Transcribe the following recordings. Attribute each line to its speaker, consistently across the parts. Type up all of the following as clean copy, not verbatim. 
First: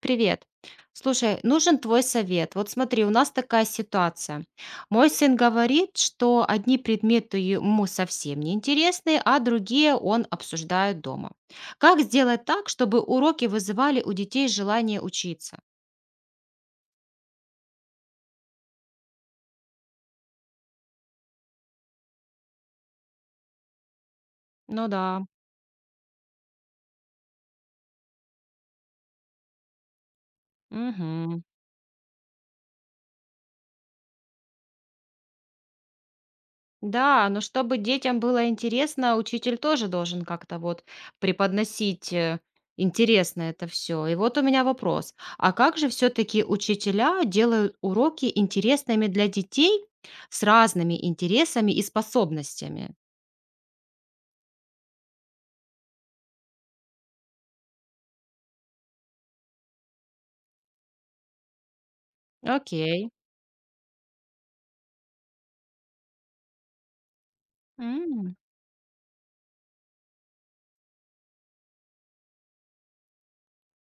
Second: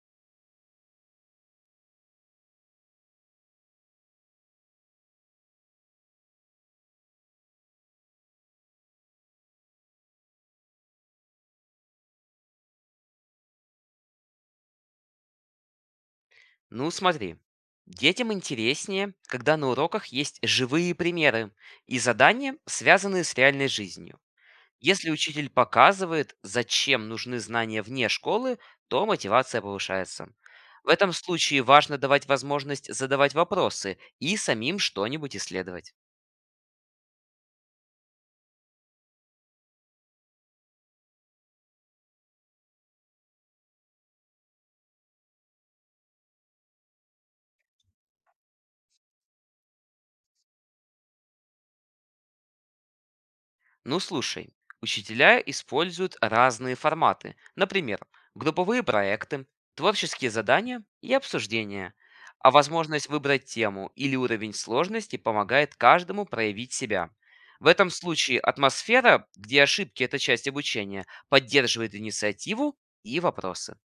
Speaker 1: Привет. Слушай, нужен твой совет. Вот смотри, у нас такая ситуация. Мой сын говорит, что одни предметы ему совсем не интересны, а другие он обсуждает дома. Как сделать так, чтобы уроки вызывали у детей желание учиться?
Speaker 2: Ну, смотри. Детям интереснее, когда на уроках есть живые примеры и задания, связанные с реальной жизнью.
Speaker 1: Ну
Speaker 2: Если
Speaker 1: да.
Speaker 2: учитель показывает, зачем нужны знания вне школы, то мотивация повышается. В этом случае важно давать возможность задавать вопросы и самим что-нибудь исследовать.
Speaker 1: Да, но чтобы детям было интересно, учитель тоже должен как-то вот преподносить интересно это все. И вот у меня вопрос. А как же все-таки учителя делают уроки интересными для детей с разными интересами и способностями?
Speaker 2: Ну слушай, учителя используют разные форматы. Например, групповые проекты, творческие задания и обсуждения. А возможность
Speaker 1: Окей.
Speaker 2: выбрать тему или уровень сложности помогает каждому проявить себя. В этом
Speaker 1: М,
Speaker 2: случае атмосфера, где ошибки– это часть обучения, поддерживает инициативу и вопросы.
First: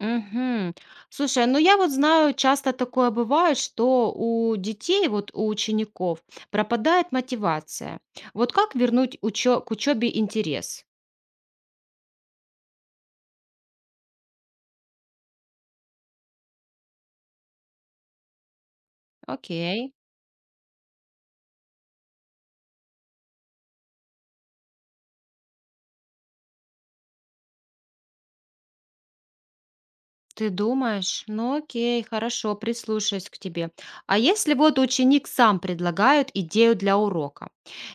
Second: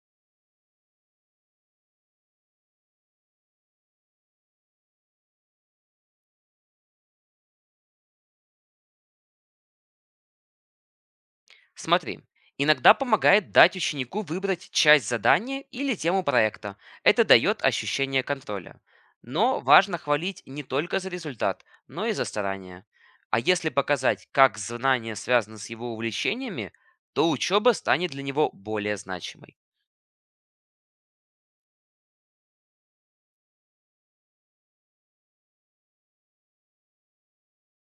Speaker 1: мгм. Слушай, ну я вот знаю, часто такое бывает, что у детей, вот у учеников пропадает мотивация. Вот как вернуть к учебе интерес?
Speaker 2: Смотри, иногда помогает дать ученику выбрать часть задания или тему проекта. Это дает ощущение контроля. Но
Speaker 1: Окей.
Speaker 2: важно хвалить не только за результат, но и за старания. А если показать, как знания связаны с его увлечениями, то учеба станет для него более значимой.
Speaker 1: Ты думаешь? Ну окей, хорошо, прислушаюсь к тебе. А если вот ученик сам предлагает идею для урока,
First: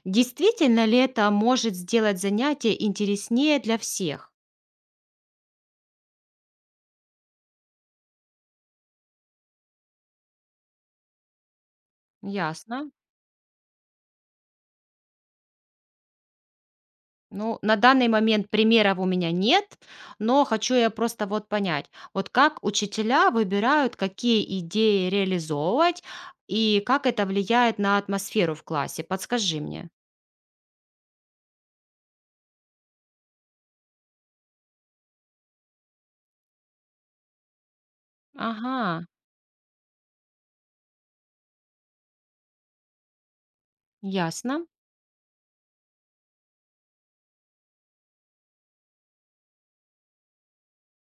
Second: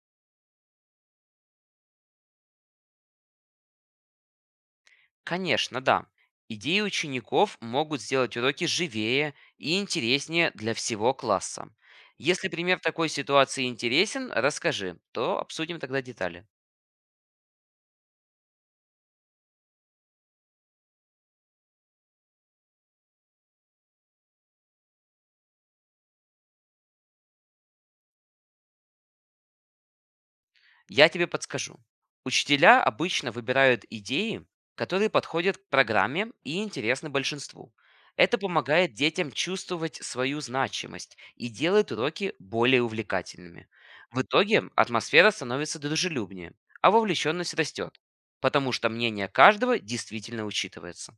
Speaker 1: действительно ли это может сделать занятие интереснее для всех?
Speaker 2: Конечно, да. Идеи учеников могут сделать уроки живее и интереснее для всего класса. Если пример
Speaker 1: Ясно.
Speaker 2: такой ситуации интересен, расскажи, то обсудим тогда детали.
Speaker 1: Ну, на данный момент примеров у меня нет, но хочу я просто вот понять, вот как учителя выбирают, какие идеи реализовывать и как это влияет на атмосферу в классе. Подскажи мне.
Speaker 2: Я тебе подскажу. Учителя обычно выбирают идеи, которые подходят к программе и интересны большинству. Это помогает
Speaker 1: Ага,
Speaker 2: детям чувствовать свою значимость и делает уроки более увлекательными. В
Speaker 1: ясно.
Speaker 2: итоге атмосфера становится дружелюбнее, а вовлеченность растет, потому что мнение каждого действительно учитывается.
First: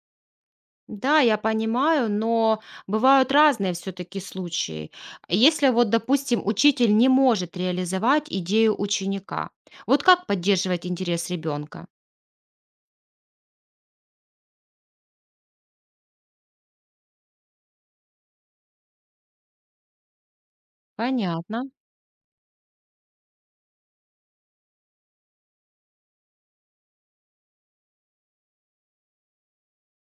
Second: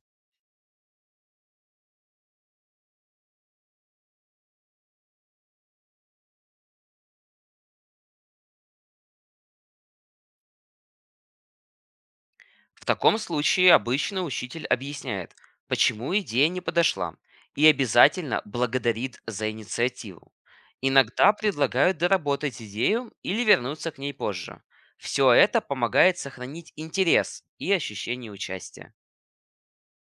Speaker 1: Да, я понимаю, но бывают разные все-таки случаи. Если вот, допустим, учитель не может реализовать идею ученика, вот как поддерживать интерес ребенка?
Speaker 2: В таком случае обычно учитель объясняет, почему идея не подошла, и обязательно благодарит за инициативу. Иногда
Speaker 1: Понятно.
Speaker 2: предлагают доработать идею или вернуться к ней позже. Все это помогает сохранить интерес и ощущение участия.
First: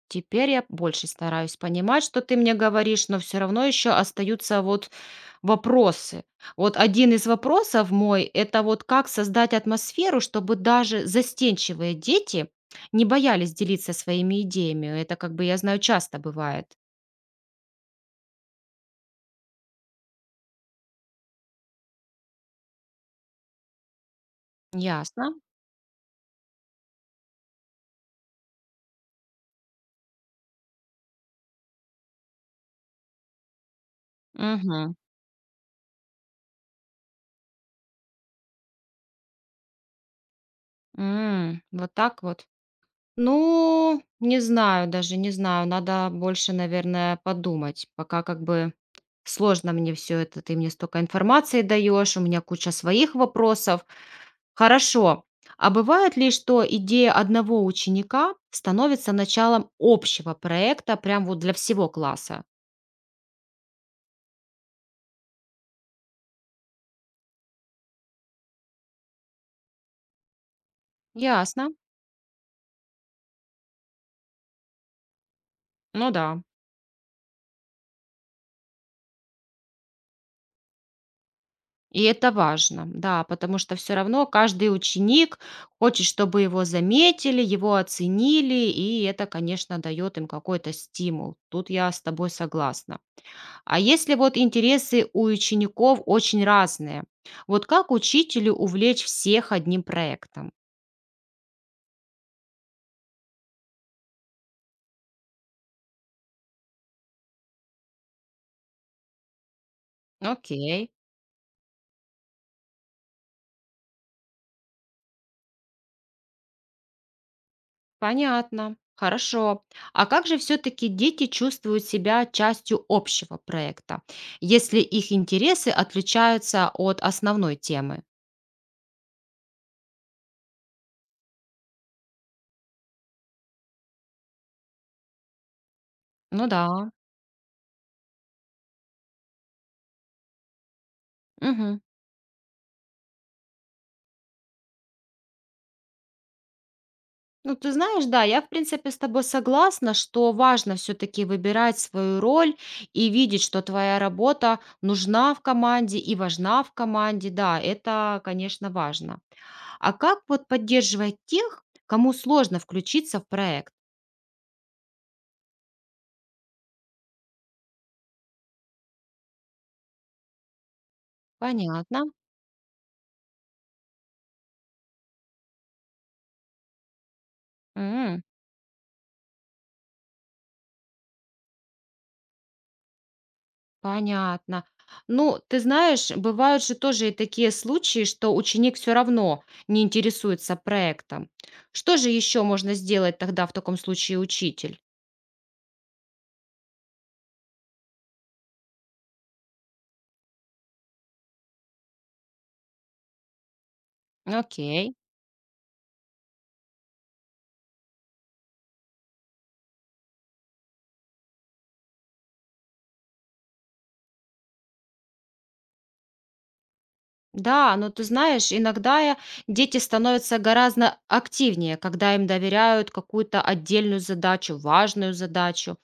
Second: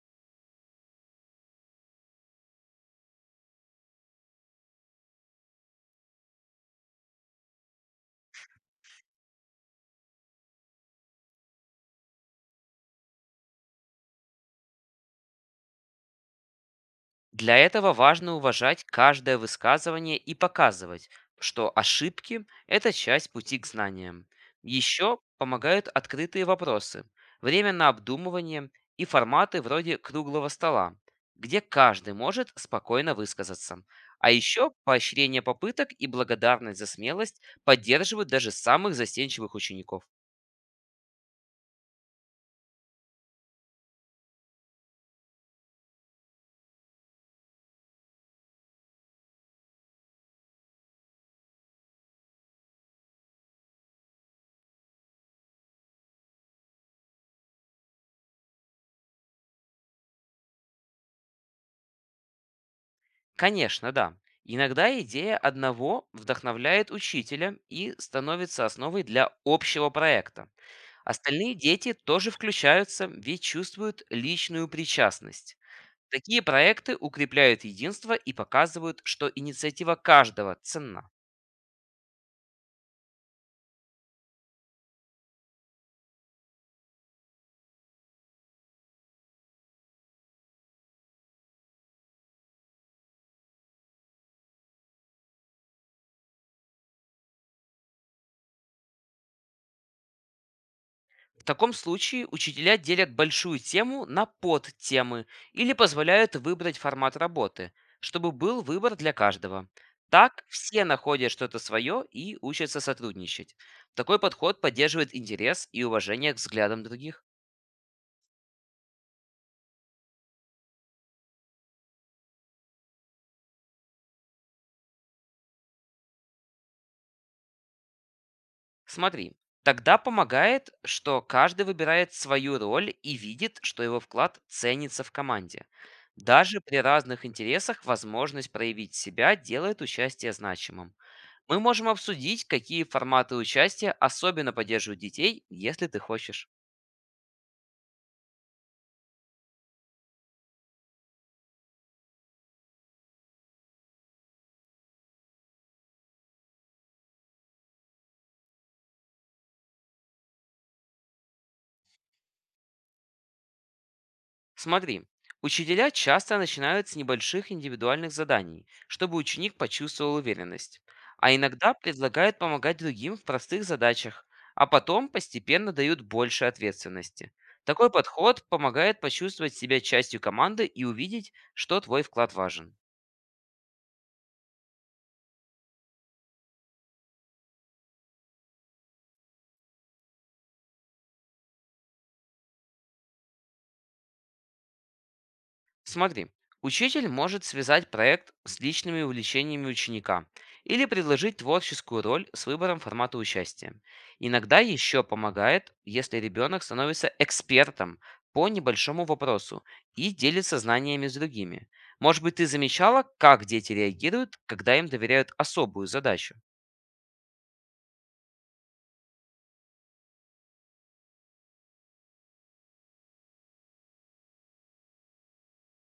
Speaker 1: Теперь я больше стараюсь понимать, что ты мне говоришь, но все равно еще остаются вот вопросы. Вот один из вопросов мой– это вот как создать атмосферу, чтобы даже застенчивые дети не боялись делиться своими идеями. Это как бы, я знаю, часто бывает.
Speaker 2: Для этого важно уважать каждое высказывание и показывать, что ошибки– это часть пути к знаниям. Еще
Speaker 1: Ясно.
Speaker 2: помогают открытые вопросы, время на обдумывание и форматы вроде круглого стола, где каждый может спокойно высказаться. А еще
Speaker 1: Мгм.
Speaker 2: поощрение попыток и благодарность за смелость поддерживают даже самых застенчивых учеников.
Speaker 1: М, вот так вот. Ну, не знаю даже, не знаю. Надо больше, наверное, подумать. Пока как бы сложно мне все это. Ты мне столько информации даешь, у меня куча своих вопросов. Хорошо. А бывает ли, что идея одного ученика становится началом общего проекта, прям вот для всего класса?
Speaker 2: Конечно, да. Иногда идея одного вдохновляет учителя и становится основой для общего проекта. Остальные
Speaker 1: Ясно.
Speaker 2: дети тоже включаются, ведь чувствуют личную причастность.
Speaker 1: Ну да.
Speaker 2: Такие проекты укрепляют единство и показывают, что инициатива каждого ценна.
Speaker 1: И это важно, да, потому что все равно каждый ученик хочет, чтобы его заметили, его оценили, и это, конечно, дает им какой-то стимул. Тут я с тобой согласна. А если вот интересы у учеников очень разные, вот как учителю увлечь всех одним проектом?
Speaker 2: В таком случае учителя делят большую тему на подтемы или позволяют выбрать формат работы, чтобы был выбор для каждого. Так все
Speaker 1: Окей,
Speaker 2: находят что-то свое и учатся сотрудничать. Такой подход поддерживает интерес и уважение к взглядам других.
Speaker 1: понятно. Хорошо. А как же все-таки дети чувствуют себя частью общего проекта, если их интересы отличаются от основной темы?
Speaker 2: Смотри, тогда помогает, что каждый выбирает свою роль и видит, что его вклад ценится в команде.
Speaker 1: Ну
Speaker 2: Даже
Speaker 1: да.
Speaker 2: при разных интересах возможность проявить себя делает участие значимым. Мы
Speaker 1: Мгм.
Speaker 2: можем обсудить, какие форматы участия особенно поддерживают детей, если ты хочешь.
Speaker 1: Ну, ты знаешь, да, я, в принципе, с тобой согласна, что важно все-таки выбирать свою роль и видеть, что твоя работа нужна в команде и важна в команде. Да, это, конечно, важно. А как вот поддерживать тех, кому сложно включиться в проект?
Speaker 2: Смотри, учителя часто начинают с небольших индивидуальных заданий, чтобы ученик почувствовал уверенность. А иногда
Speaker 1: Понятно.
Speaker 2: предлагают помогать другим в простых задачах, а потом постепенно дают больше ответственности. Такой
Speaker 1: М.
Speaker 2: подход помогает почувствовать себя частью команды и увидеть, что твой вклад важен.
Speaker 1: Понятно. Ну, ты знаешь, бывают же тоже и такие случаи, что ученик все равно не интересуется проектом. Что же еще можно сделать тогда в таком случае учитель?
Speaker 2: Смотри, учитель может связать проект с личными увлечениями ученика или предложить творческую роль с выбором формата участия. Иногда
Speaker 1: Окей.
Speaker 2: еще помогает, если ребенок становится экспертом по небольшому вопросу и делится знаниями с другими. Может быть, ты замечала, как дети реагируют, когда им доверяют особую задачу?
Speaker 1: Да, но ты знаешь, дети становятся гораздо активнее, когда им доверяют какую-то отдельную задачу, важную задачу.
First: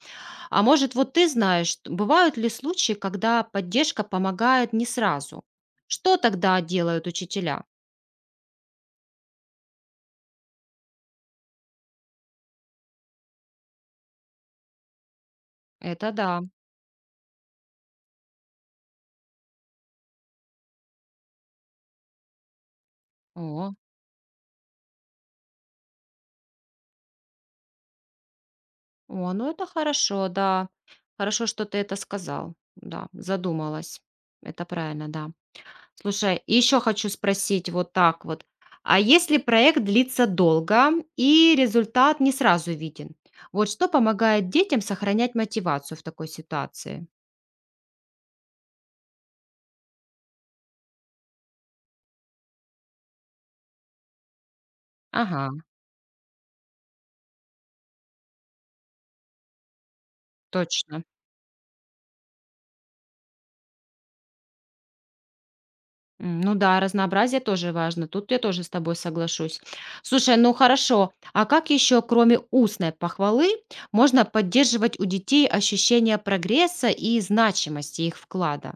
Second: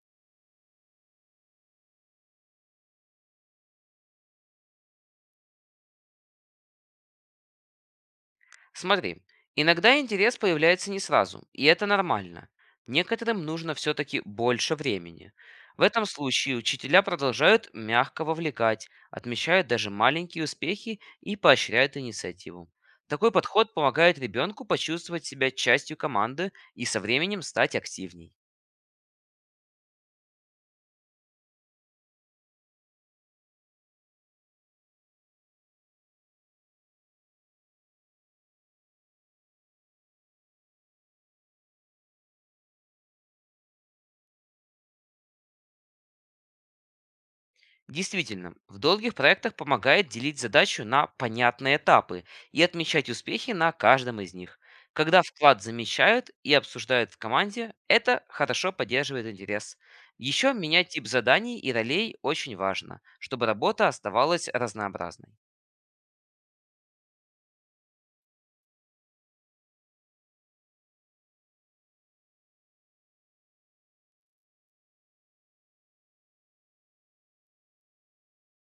Speaker 1: А может, вот ты знаешь, бывают ли случаи, когда поддержка помогает не сразу? Что тогда делают учителя?
Speaker 2: Смотри, иногда интерес появляется не сразу, и это нормально. Некоторым нужно все-таки больше времени. В этом
Speaker 1: Это да.
Speaker 2: случае учителя продолжают мягко вовлекать, отмечают даже маленькие успехи и поощряют инициативу. Такой подход
Speaker 1: О.
Speaker 2: помогает ребенку почувствовать себя частью команды и со временем стать активней.
Speaker 1: О, ну это хорошо, да. Хорошо, что ты это сказал. Да, задумалась. Это правильно, да. Слушай, еще хочу спросить вот так вот. А если проект длится долго и результат не сразу виден, вот что помогает детям сохранять мотивацию в такой ситуации?
Speaker 2: Действительно, в долгих проектах помогает делить задачу на понятные этапы и отмечать успехи на каждом из них. Когда
Speaker 1: Ага,
Speaker 2: вклад замечают и обсуждают в команде, это хорошо поддерживает интерес. Еще менять
Speaker 1: точно.
Speaker 2: тип заданий и ролей очень важно, чтобы работа оставалась разнообразной.
Speaker 1: М, ну да, разнообразие тоже важно. Тут я тоже с тобой соглашусь. Слушай, ну хорошо. А как еще, кроме устной похвалы, можно поддерживать у детей ощущение прогресса и значимости их вклада?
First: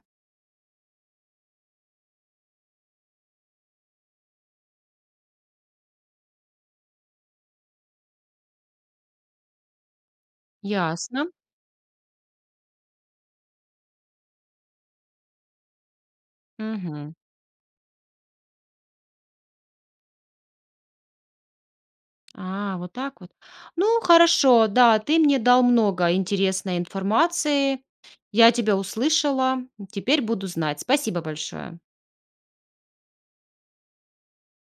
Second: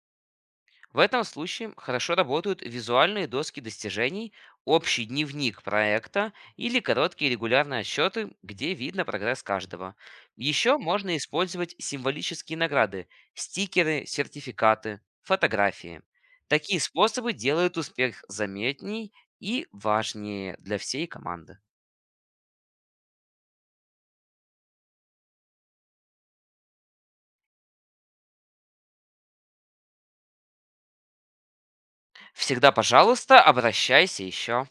Speaker 2: В этом случае хорошо работают визуальные доски достижений, общий дневник проекта или короткие регулярные отчеты, где видно прогресс каждого. Еще можно
Speaker 1: Ясно.
Speaker 2: использовать символические награды– стикеры, сертификаты, фотографии. Такие
Speaker 1: Мгм.
Speaker 2: способы делают успех заметней и важнее для всей команды.
Speaker 1: А, вот так вот. Ну хорошо, да, ты мне дал много интересной информации. Я тебя услышала. Теперь буду знать. Спасибо большое.
Speaker 2: Всегда, пожалуйста, обращайся еще.